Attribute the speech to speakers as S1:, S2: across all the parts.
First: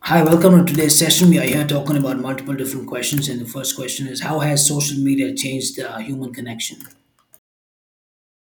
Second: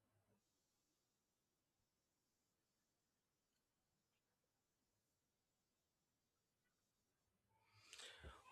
S1: Hi, welcome to today's session. We are here talking about multiple different questions, and the first question is: how has social media changed human connection?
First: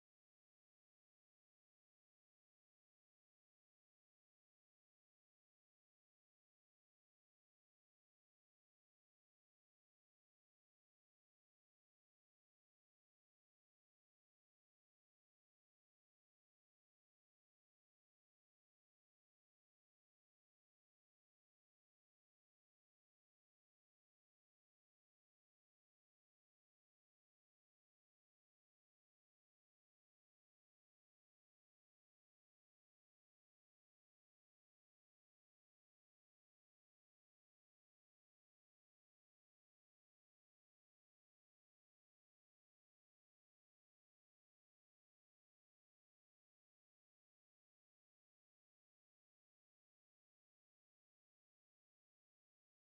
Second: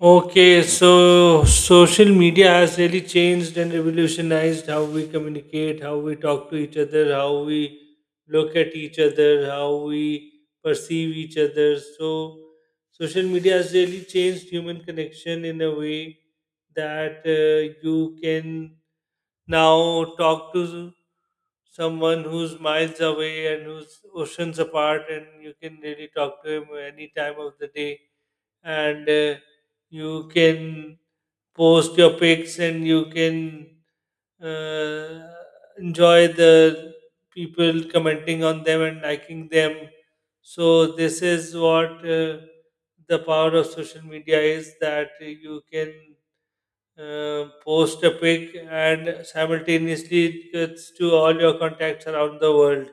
S2: Okay, so social media has really changed and revolutionized how we communicate, how we talk to each other, how we look at each other, how we perceive each other. So, social media has really changed human connection in a way that you can now talk to someone who's miles away and who's oceans apart, and you can really talk to him any time of the day and you can post your pics and you can uh, enjoy the people commenting on them and liking them. So this is what the power of social media is that you can post a pic and simultaneously it gets to all your contacts around the world.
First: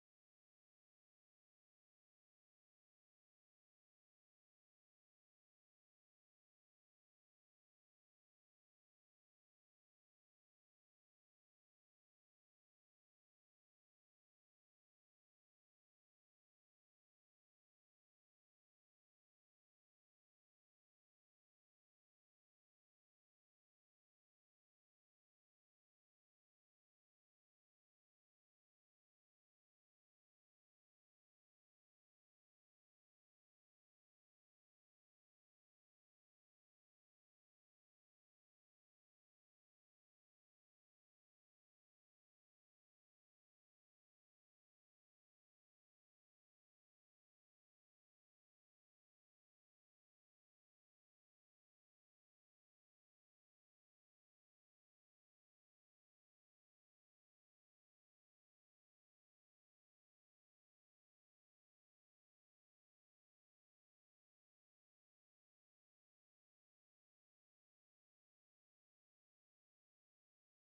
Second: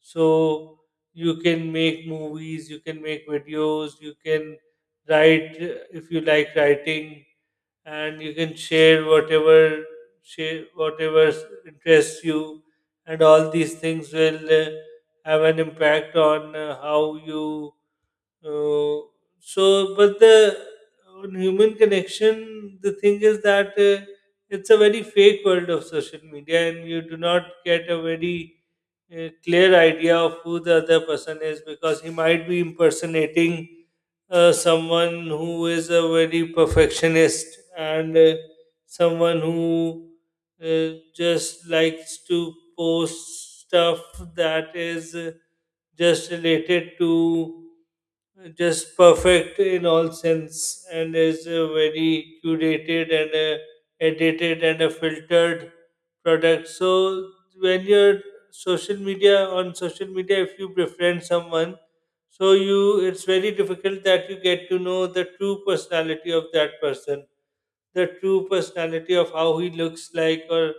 S2: So you can make movies, you can make videos, you can write if you like writing, and you can share interests you, and all these things will have an impact on how you. Uh, so, but the On human connection, the thing is that it's a very fake world of social media, and you do not get a clear idea of who the other person is because he might be impersonating someone who is a very perfectionist and someone who just likes to post stuff that is just related to just perfect in all sense and is a very curated and a edited and a filtered product. So when you're social media on social media, if you befriend someone, so you, it's very difficult that you get to know the true personality of that person, the true personality of how he looks like, or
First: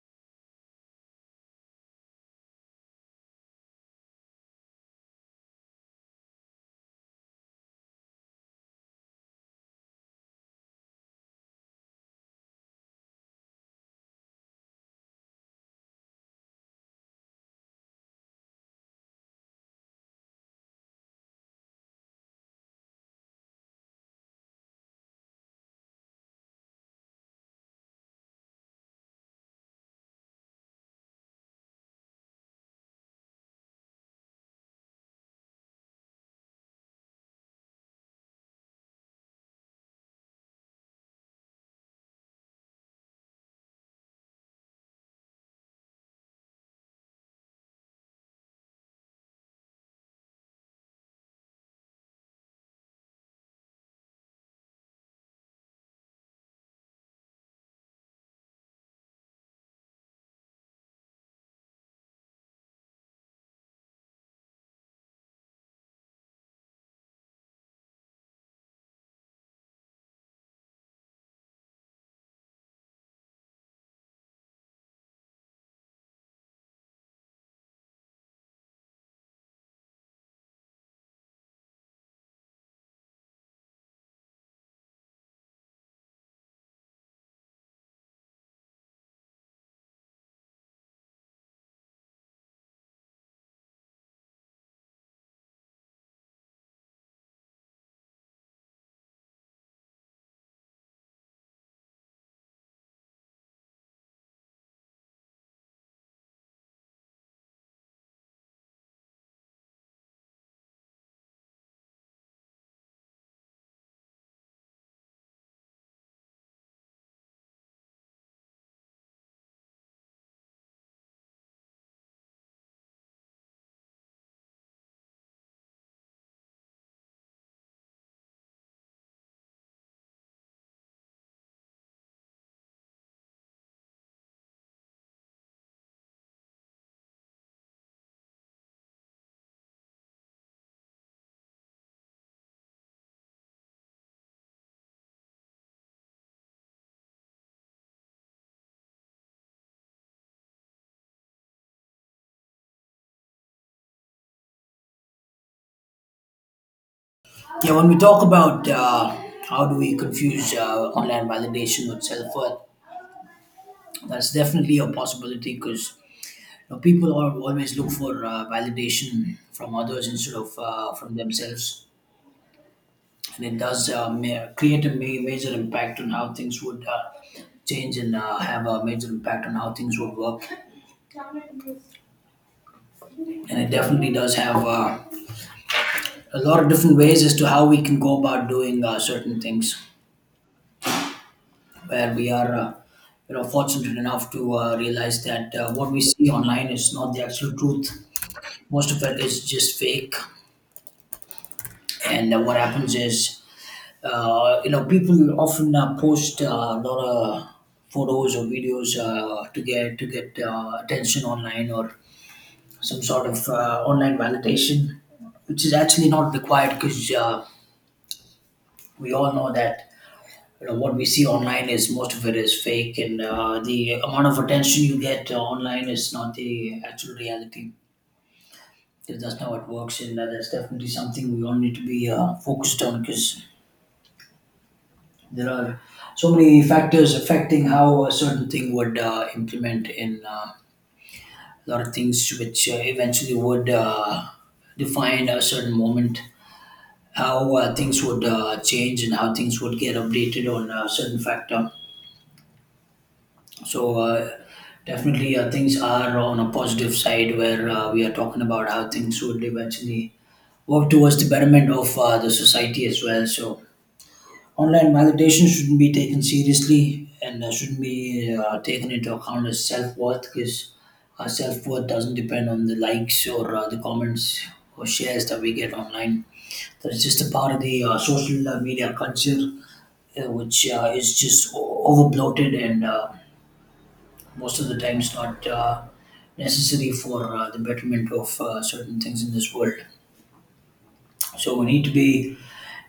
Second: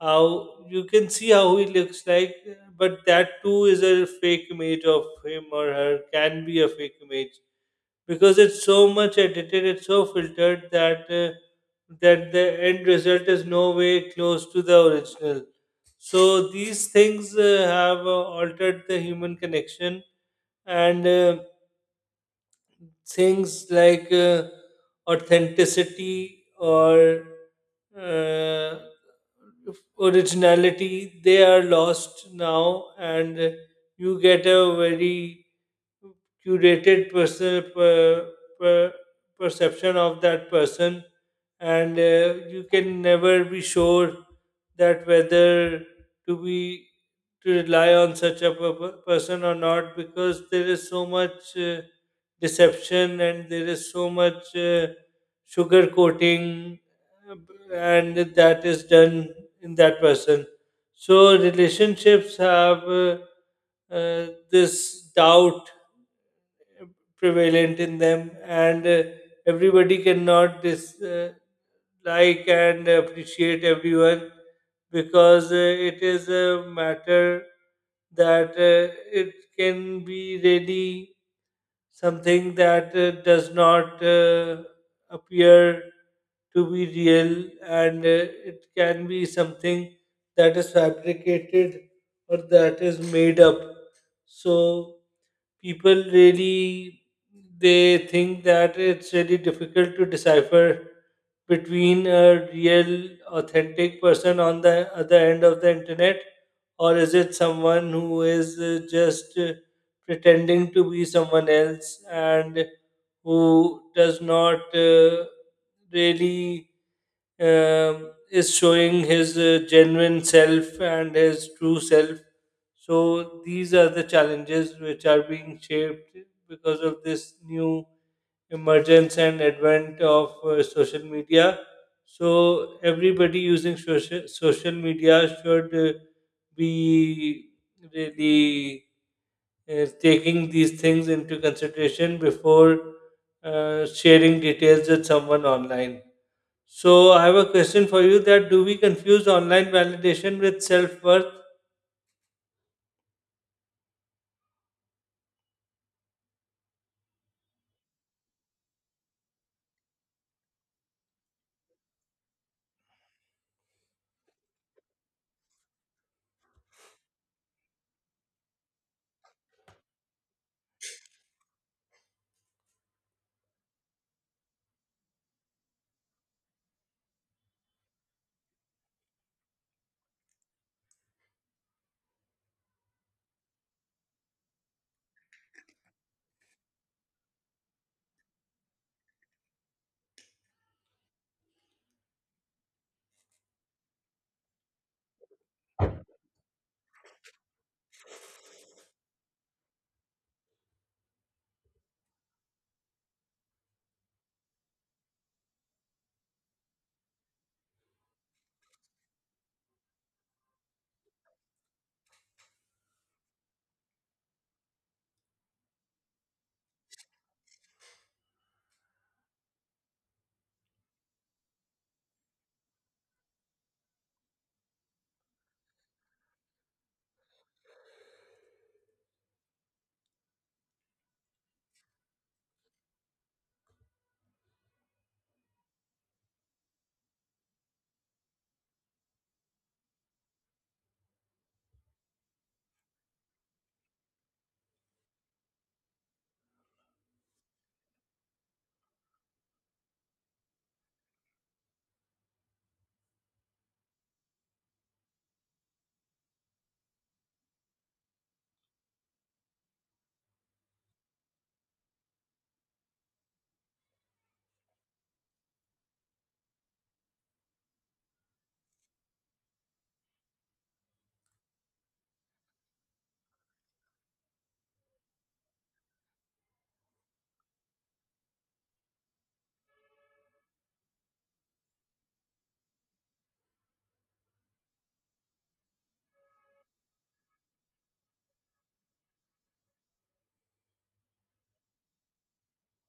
S2: how you can see how he looks like, but that too is a fake image of him or her, can be a fake image because it's so much edited, it's so filtered that that the end result is no way close to the original. So these things have altered the human connection and. Things like authenticity or uh, originality, they are lost now and you get a very curated per, perception of that person, and you can never be sure that whether to be to rely on such a person or not because there is so much deception and there is so much sugar coating and that is done in that person. So relationships have this doubt prevalent in them, and everybody cannot like and appreciate everyone because it is a matter that it can be really something that does not appear to be real, and it can be something that is fabricated or that is made up. So people really, they think that it's really difficult to decipher between a real authentic person on the other end of the internet or is it someone who is just pretending to be someone else and who does not really is showing his genuine self and his true self. So these are the challenges which are being shaped because of this new emergence and advent of social media. So everybody using social media should be really is taking these things into consideration before sharing details with someone online. So I have a question for you: that do we confuse online validation with self-worth?
S1: Yeah, when we talk about how do we confuse online validation with self worth, that's definitely a possibility because you know, people al always look for validation from others instead of from themselves, and it does create a major impact on how things would. Change and have a major impact on how things would work, and it definitely does have a lot of different ways as to how we can go about doing certain things where we are you know fortunate enough to realize that what we see online is not the actual truth. Most of it is just fake, and what happens is you know people often post a lot of photos or videos to get attention online or some sort of online validation, which is actually not required because we all know that you know what we see online is most of it is fake, and the amount of attention you get online is not the actual reality. If that's not how it works, and that's definitely something we all need to be focused on, because there are so many factors affecting how a certain thing would implement in a lot of things which eventually would define a certain moment, how things would change and how things would get updated on a certain factor. So definitely things are on a positive side where we are talking about how things would eventually work towards the betterment of the society as well. So online validation shouldn't be taken seriously and shouldn't be taken into account as self-worth, because our self-worth doesn't depend on the likes or the comments or shares that we get online. That's just a part of the social media culture, which is just over bloated, and most of the time it's not necessary for the betterment of certain things in this world. So we need to be,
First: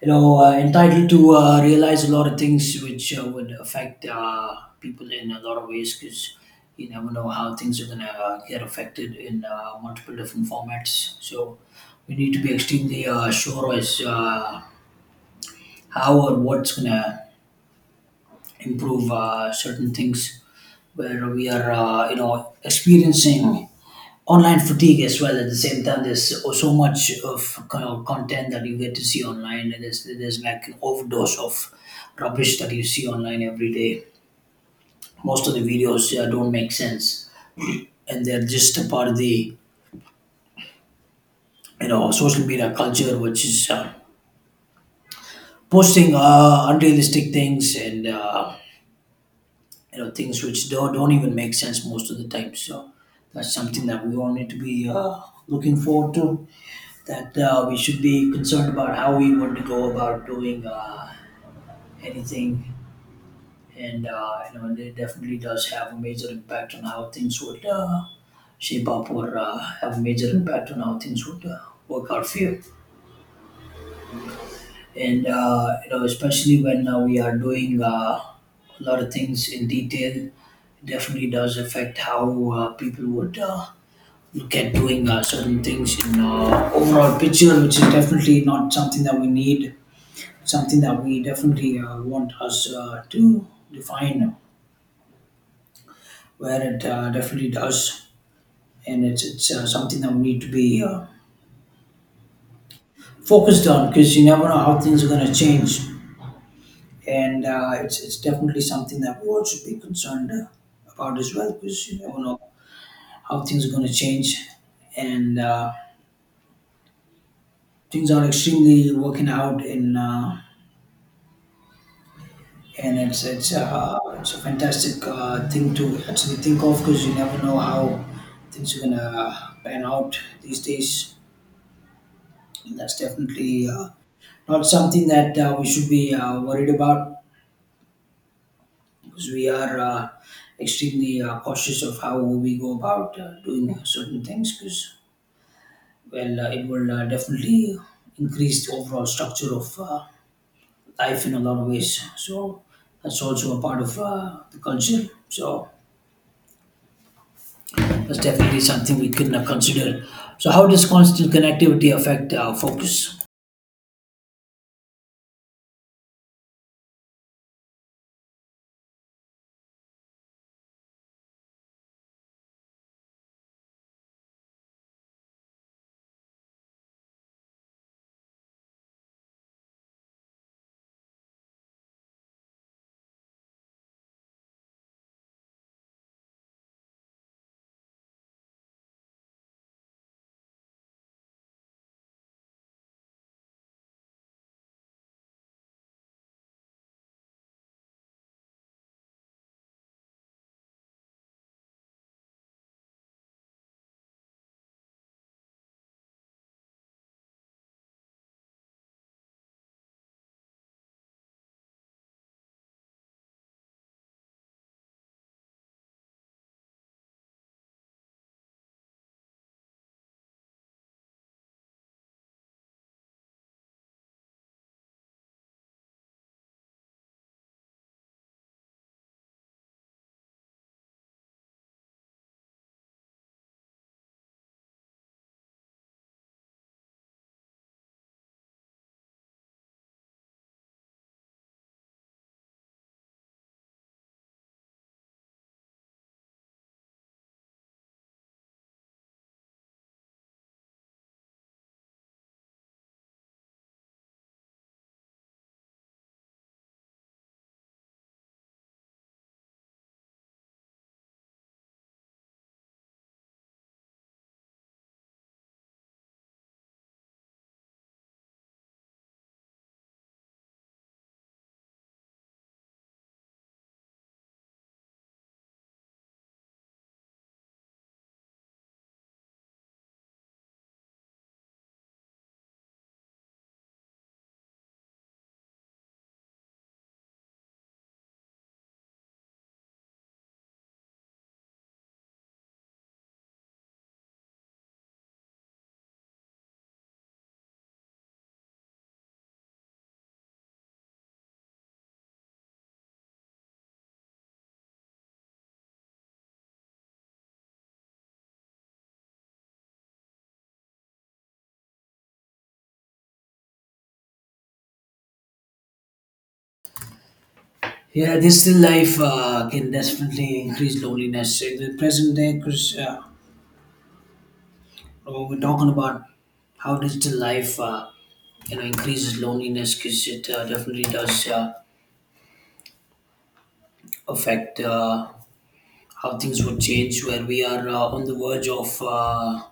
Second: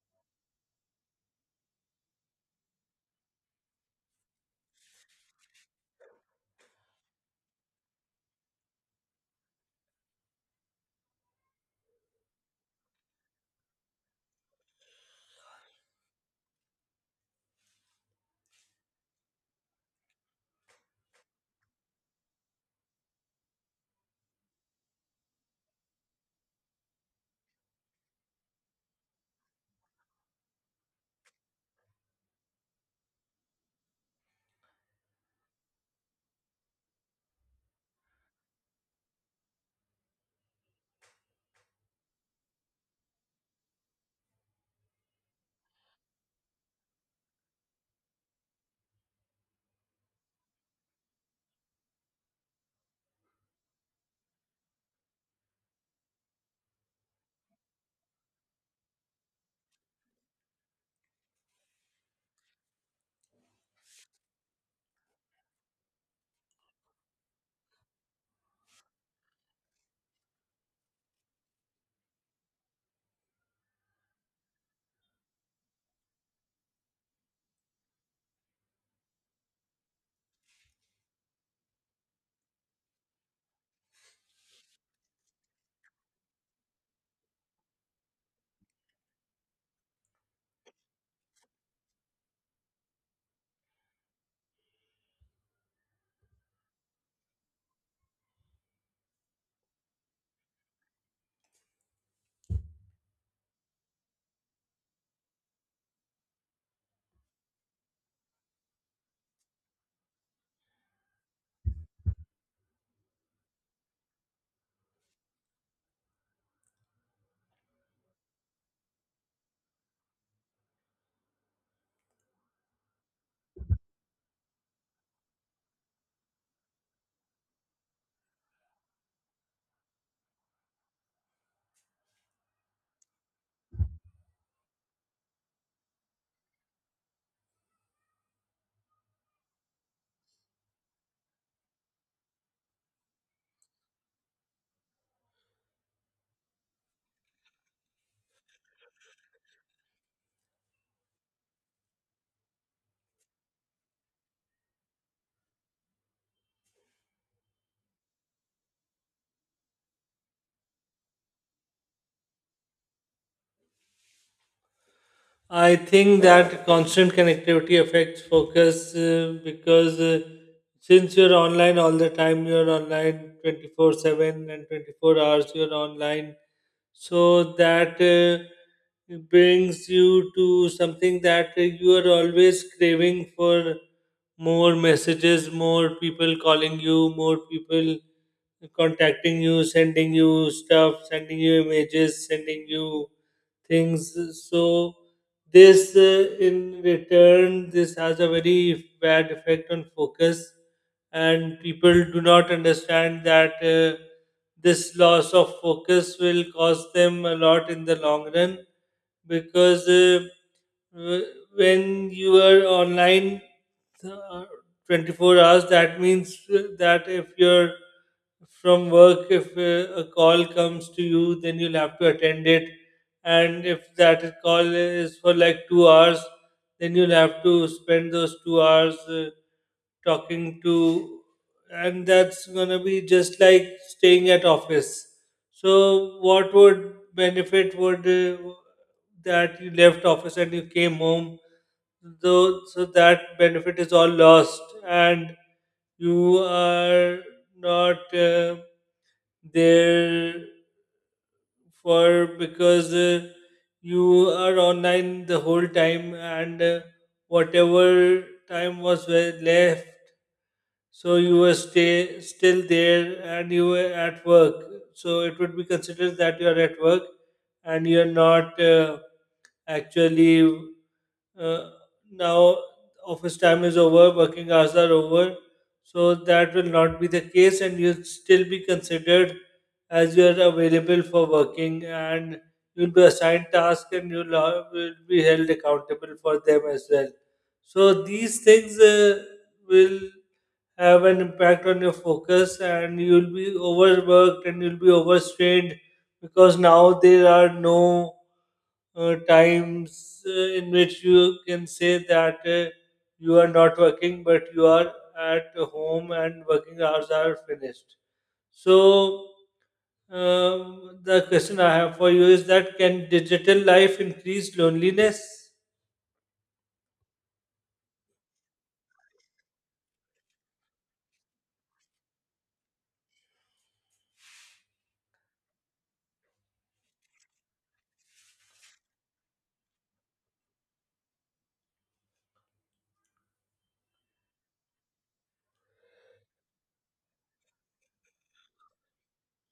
S1: you know, entitled to realize a lot of things which would affect people in a lot of ways, because you never know how things are gonna get affected in multiple different formats. So we need to be extremely sure as how or what's gonna improve certain things where we are, you know, experiencing online fatigue as well. At the same time, there's so much of kind of content that you get to see online, and there's like an overdose of rubbish that you see online every day. Most of the videos don't make sense, and they're just a part of the you know social media culture, which is posting unrealistic things and you know things which don't even make sense most of the time. So that's something that we all need to be looking forward to, that we should be concerned about how we would go about doing anything. And you know, it definitely does have a major impact on how things would shape up or have a major impact on how things would work out for you. And you know, especially when we are doing a lot of things in detail, it definitely does affect how people would look at doing certain things in overall picture, which is definitely not something that we need something that we definitely want us to define, where it definitely does, and it's something that we need to be focused on because you never know how things are going to change. And it's definitely something that we all should be concerned about as well, because you never know how things are going to change. And things are extremely working out in and it's a fantastic thing to actually think of, because you never know how things are gonna pan out these days. And that's definitely not something that we should be worried about, because we are extremely cautious of how we go about doing certain things. Because well, it will definitely increase the overall structure of life in a lot of ways. So that's also a part of the culture. So that's definitely something we could not consider. So, how does constant connectivity affect our focus?
S2: I think that constant connectivity affects focus because since you're online all the time, you're online 24/7 and 24 hours, you're online, so that brings you to something that you are always craving for: more messages, more people calling you, more people contacting you, sending you stuff, sending you images, sending you things. So, this in return, this has a very bad effect on focus, and people do not understand that this loss of focus will cost them a lot in the long run because w- when you are online uh, 24 hours, that means that if you're from work, if a call comes to you, then you'll have to attend it, and if that call is for like 2 hours, then you'll have to spend those 2 hours talking to, and that's gonna be just like staying at office. So what would benefit would that you left office and you came home, though, so that benefit is all lost, and you are not there for because you are online the whole time, and whatever time was left, so you were stay still there and you were at work, so it would be considered that you are at work and you are not actually uh, now office time is over, working hours are over. So that will not be the case, and you'll still be considered as you are available for working, and you'll be assigned tasks and you'll, have, will be held accountable for them as well. So these things will have an impact on your focus, and you'll be overworked and you'll be overstrained because now there are no times in which you can say that you are not working but you are at home and working hours are finished. So, the question I have for you is that can digital life increase loneliness?
S1: Yeah, this still life can definitely increase loneliness in the present day, because we're talking about how digital life you know increases loneliness, because it definitely does affect how things would change where we are on the verge of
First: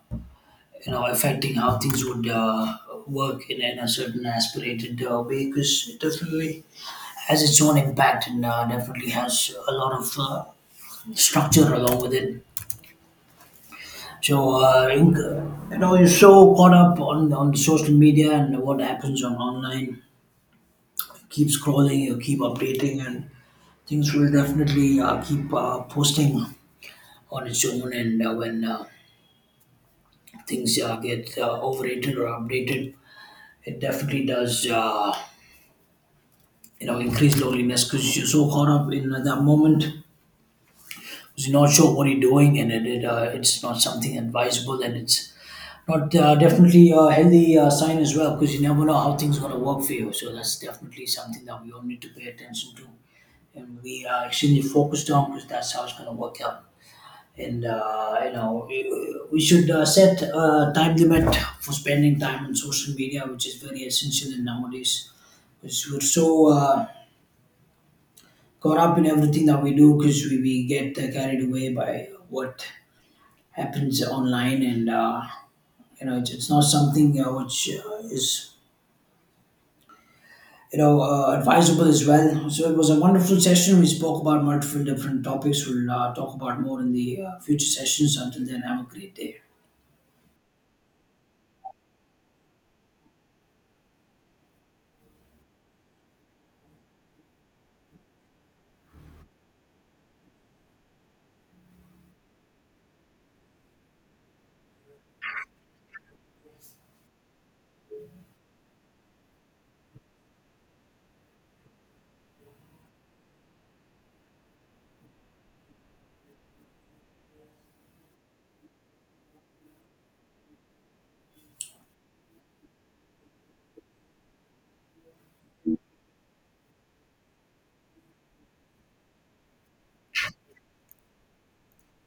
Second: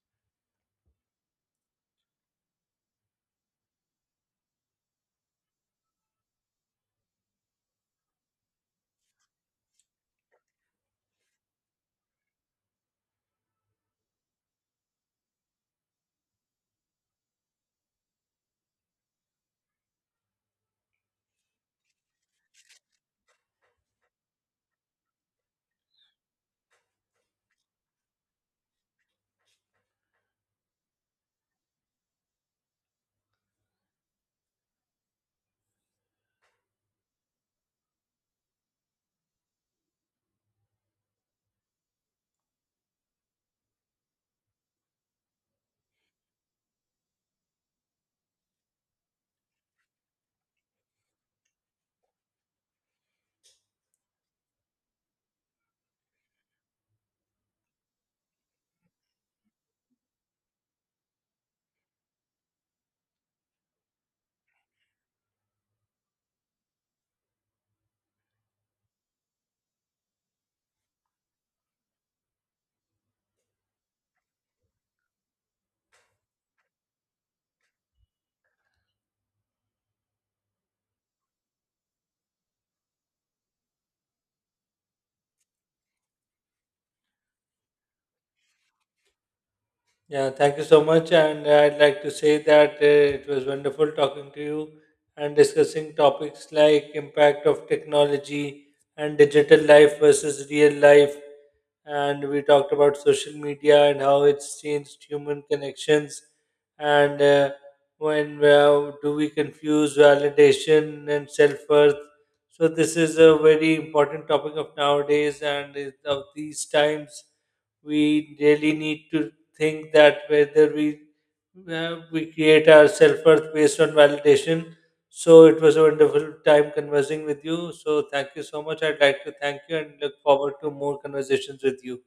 S1: you know affecting how things would work in a certain aspirated way, because it definitely has its own impact, and definitely has a lot of structure along with it. So, you know, you're so caught up on social media and what happens on online. Keep scrolling, you keep updating, and things will definitely keep posting on its own. And when things get overrated or updated, it definitely does, you know, increase loneliness, because you're so caught up in that moment, he's not sure what he's doing, and it's not something advisable, and it's not definitely a healthy sign as well, because you never know how things are going to work for you, so that's definitely something that we all need to pay attention to, and we are extremely focused on, because that's how it's going to work out. And you know we should set a time limit for spending time on social media, which is very essential in nowadays, because we're so caught up in everything that we do, because we get carried away by what happens online. And you know it's not something which is you know advisable as well. So it was a wonderful session, we spoke about multiple different topics, we'll talk about more in the future sessions. Until then, have a great day.
S2: Yeah, thank you so much. And I'd like to say that it was wonderful talking to you and discussing topics like impact of technology and digital life versus real life. And we talked about social media and how it's changed human connections. And when do we confuse validation and self worth? So this is a very important topic of nowadays and of these times. We really need to think that whether we create our self worth based on validation. So it was a wonderful time conversing with you. So thank you so much. I'd like to thank you and look forward to more conversations with you.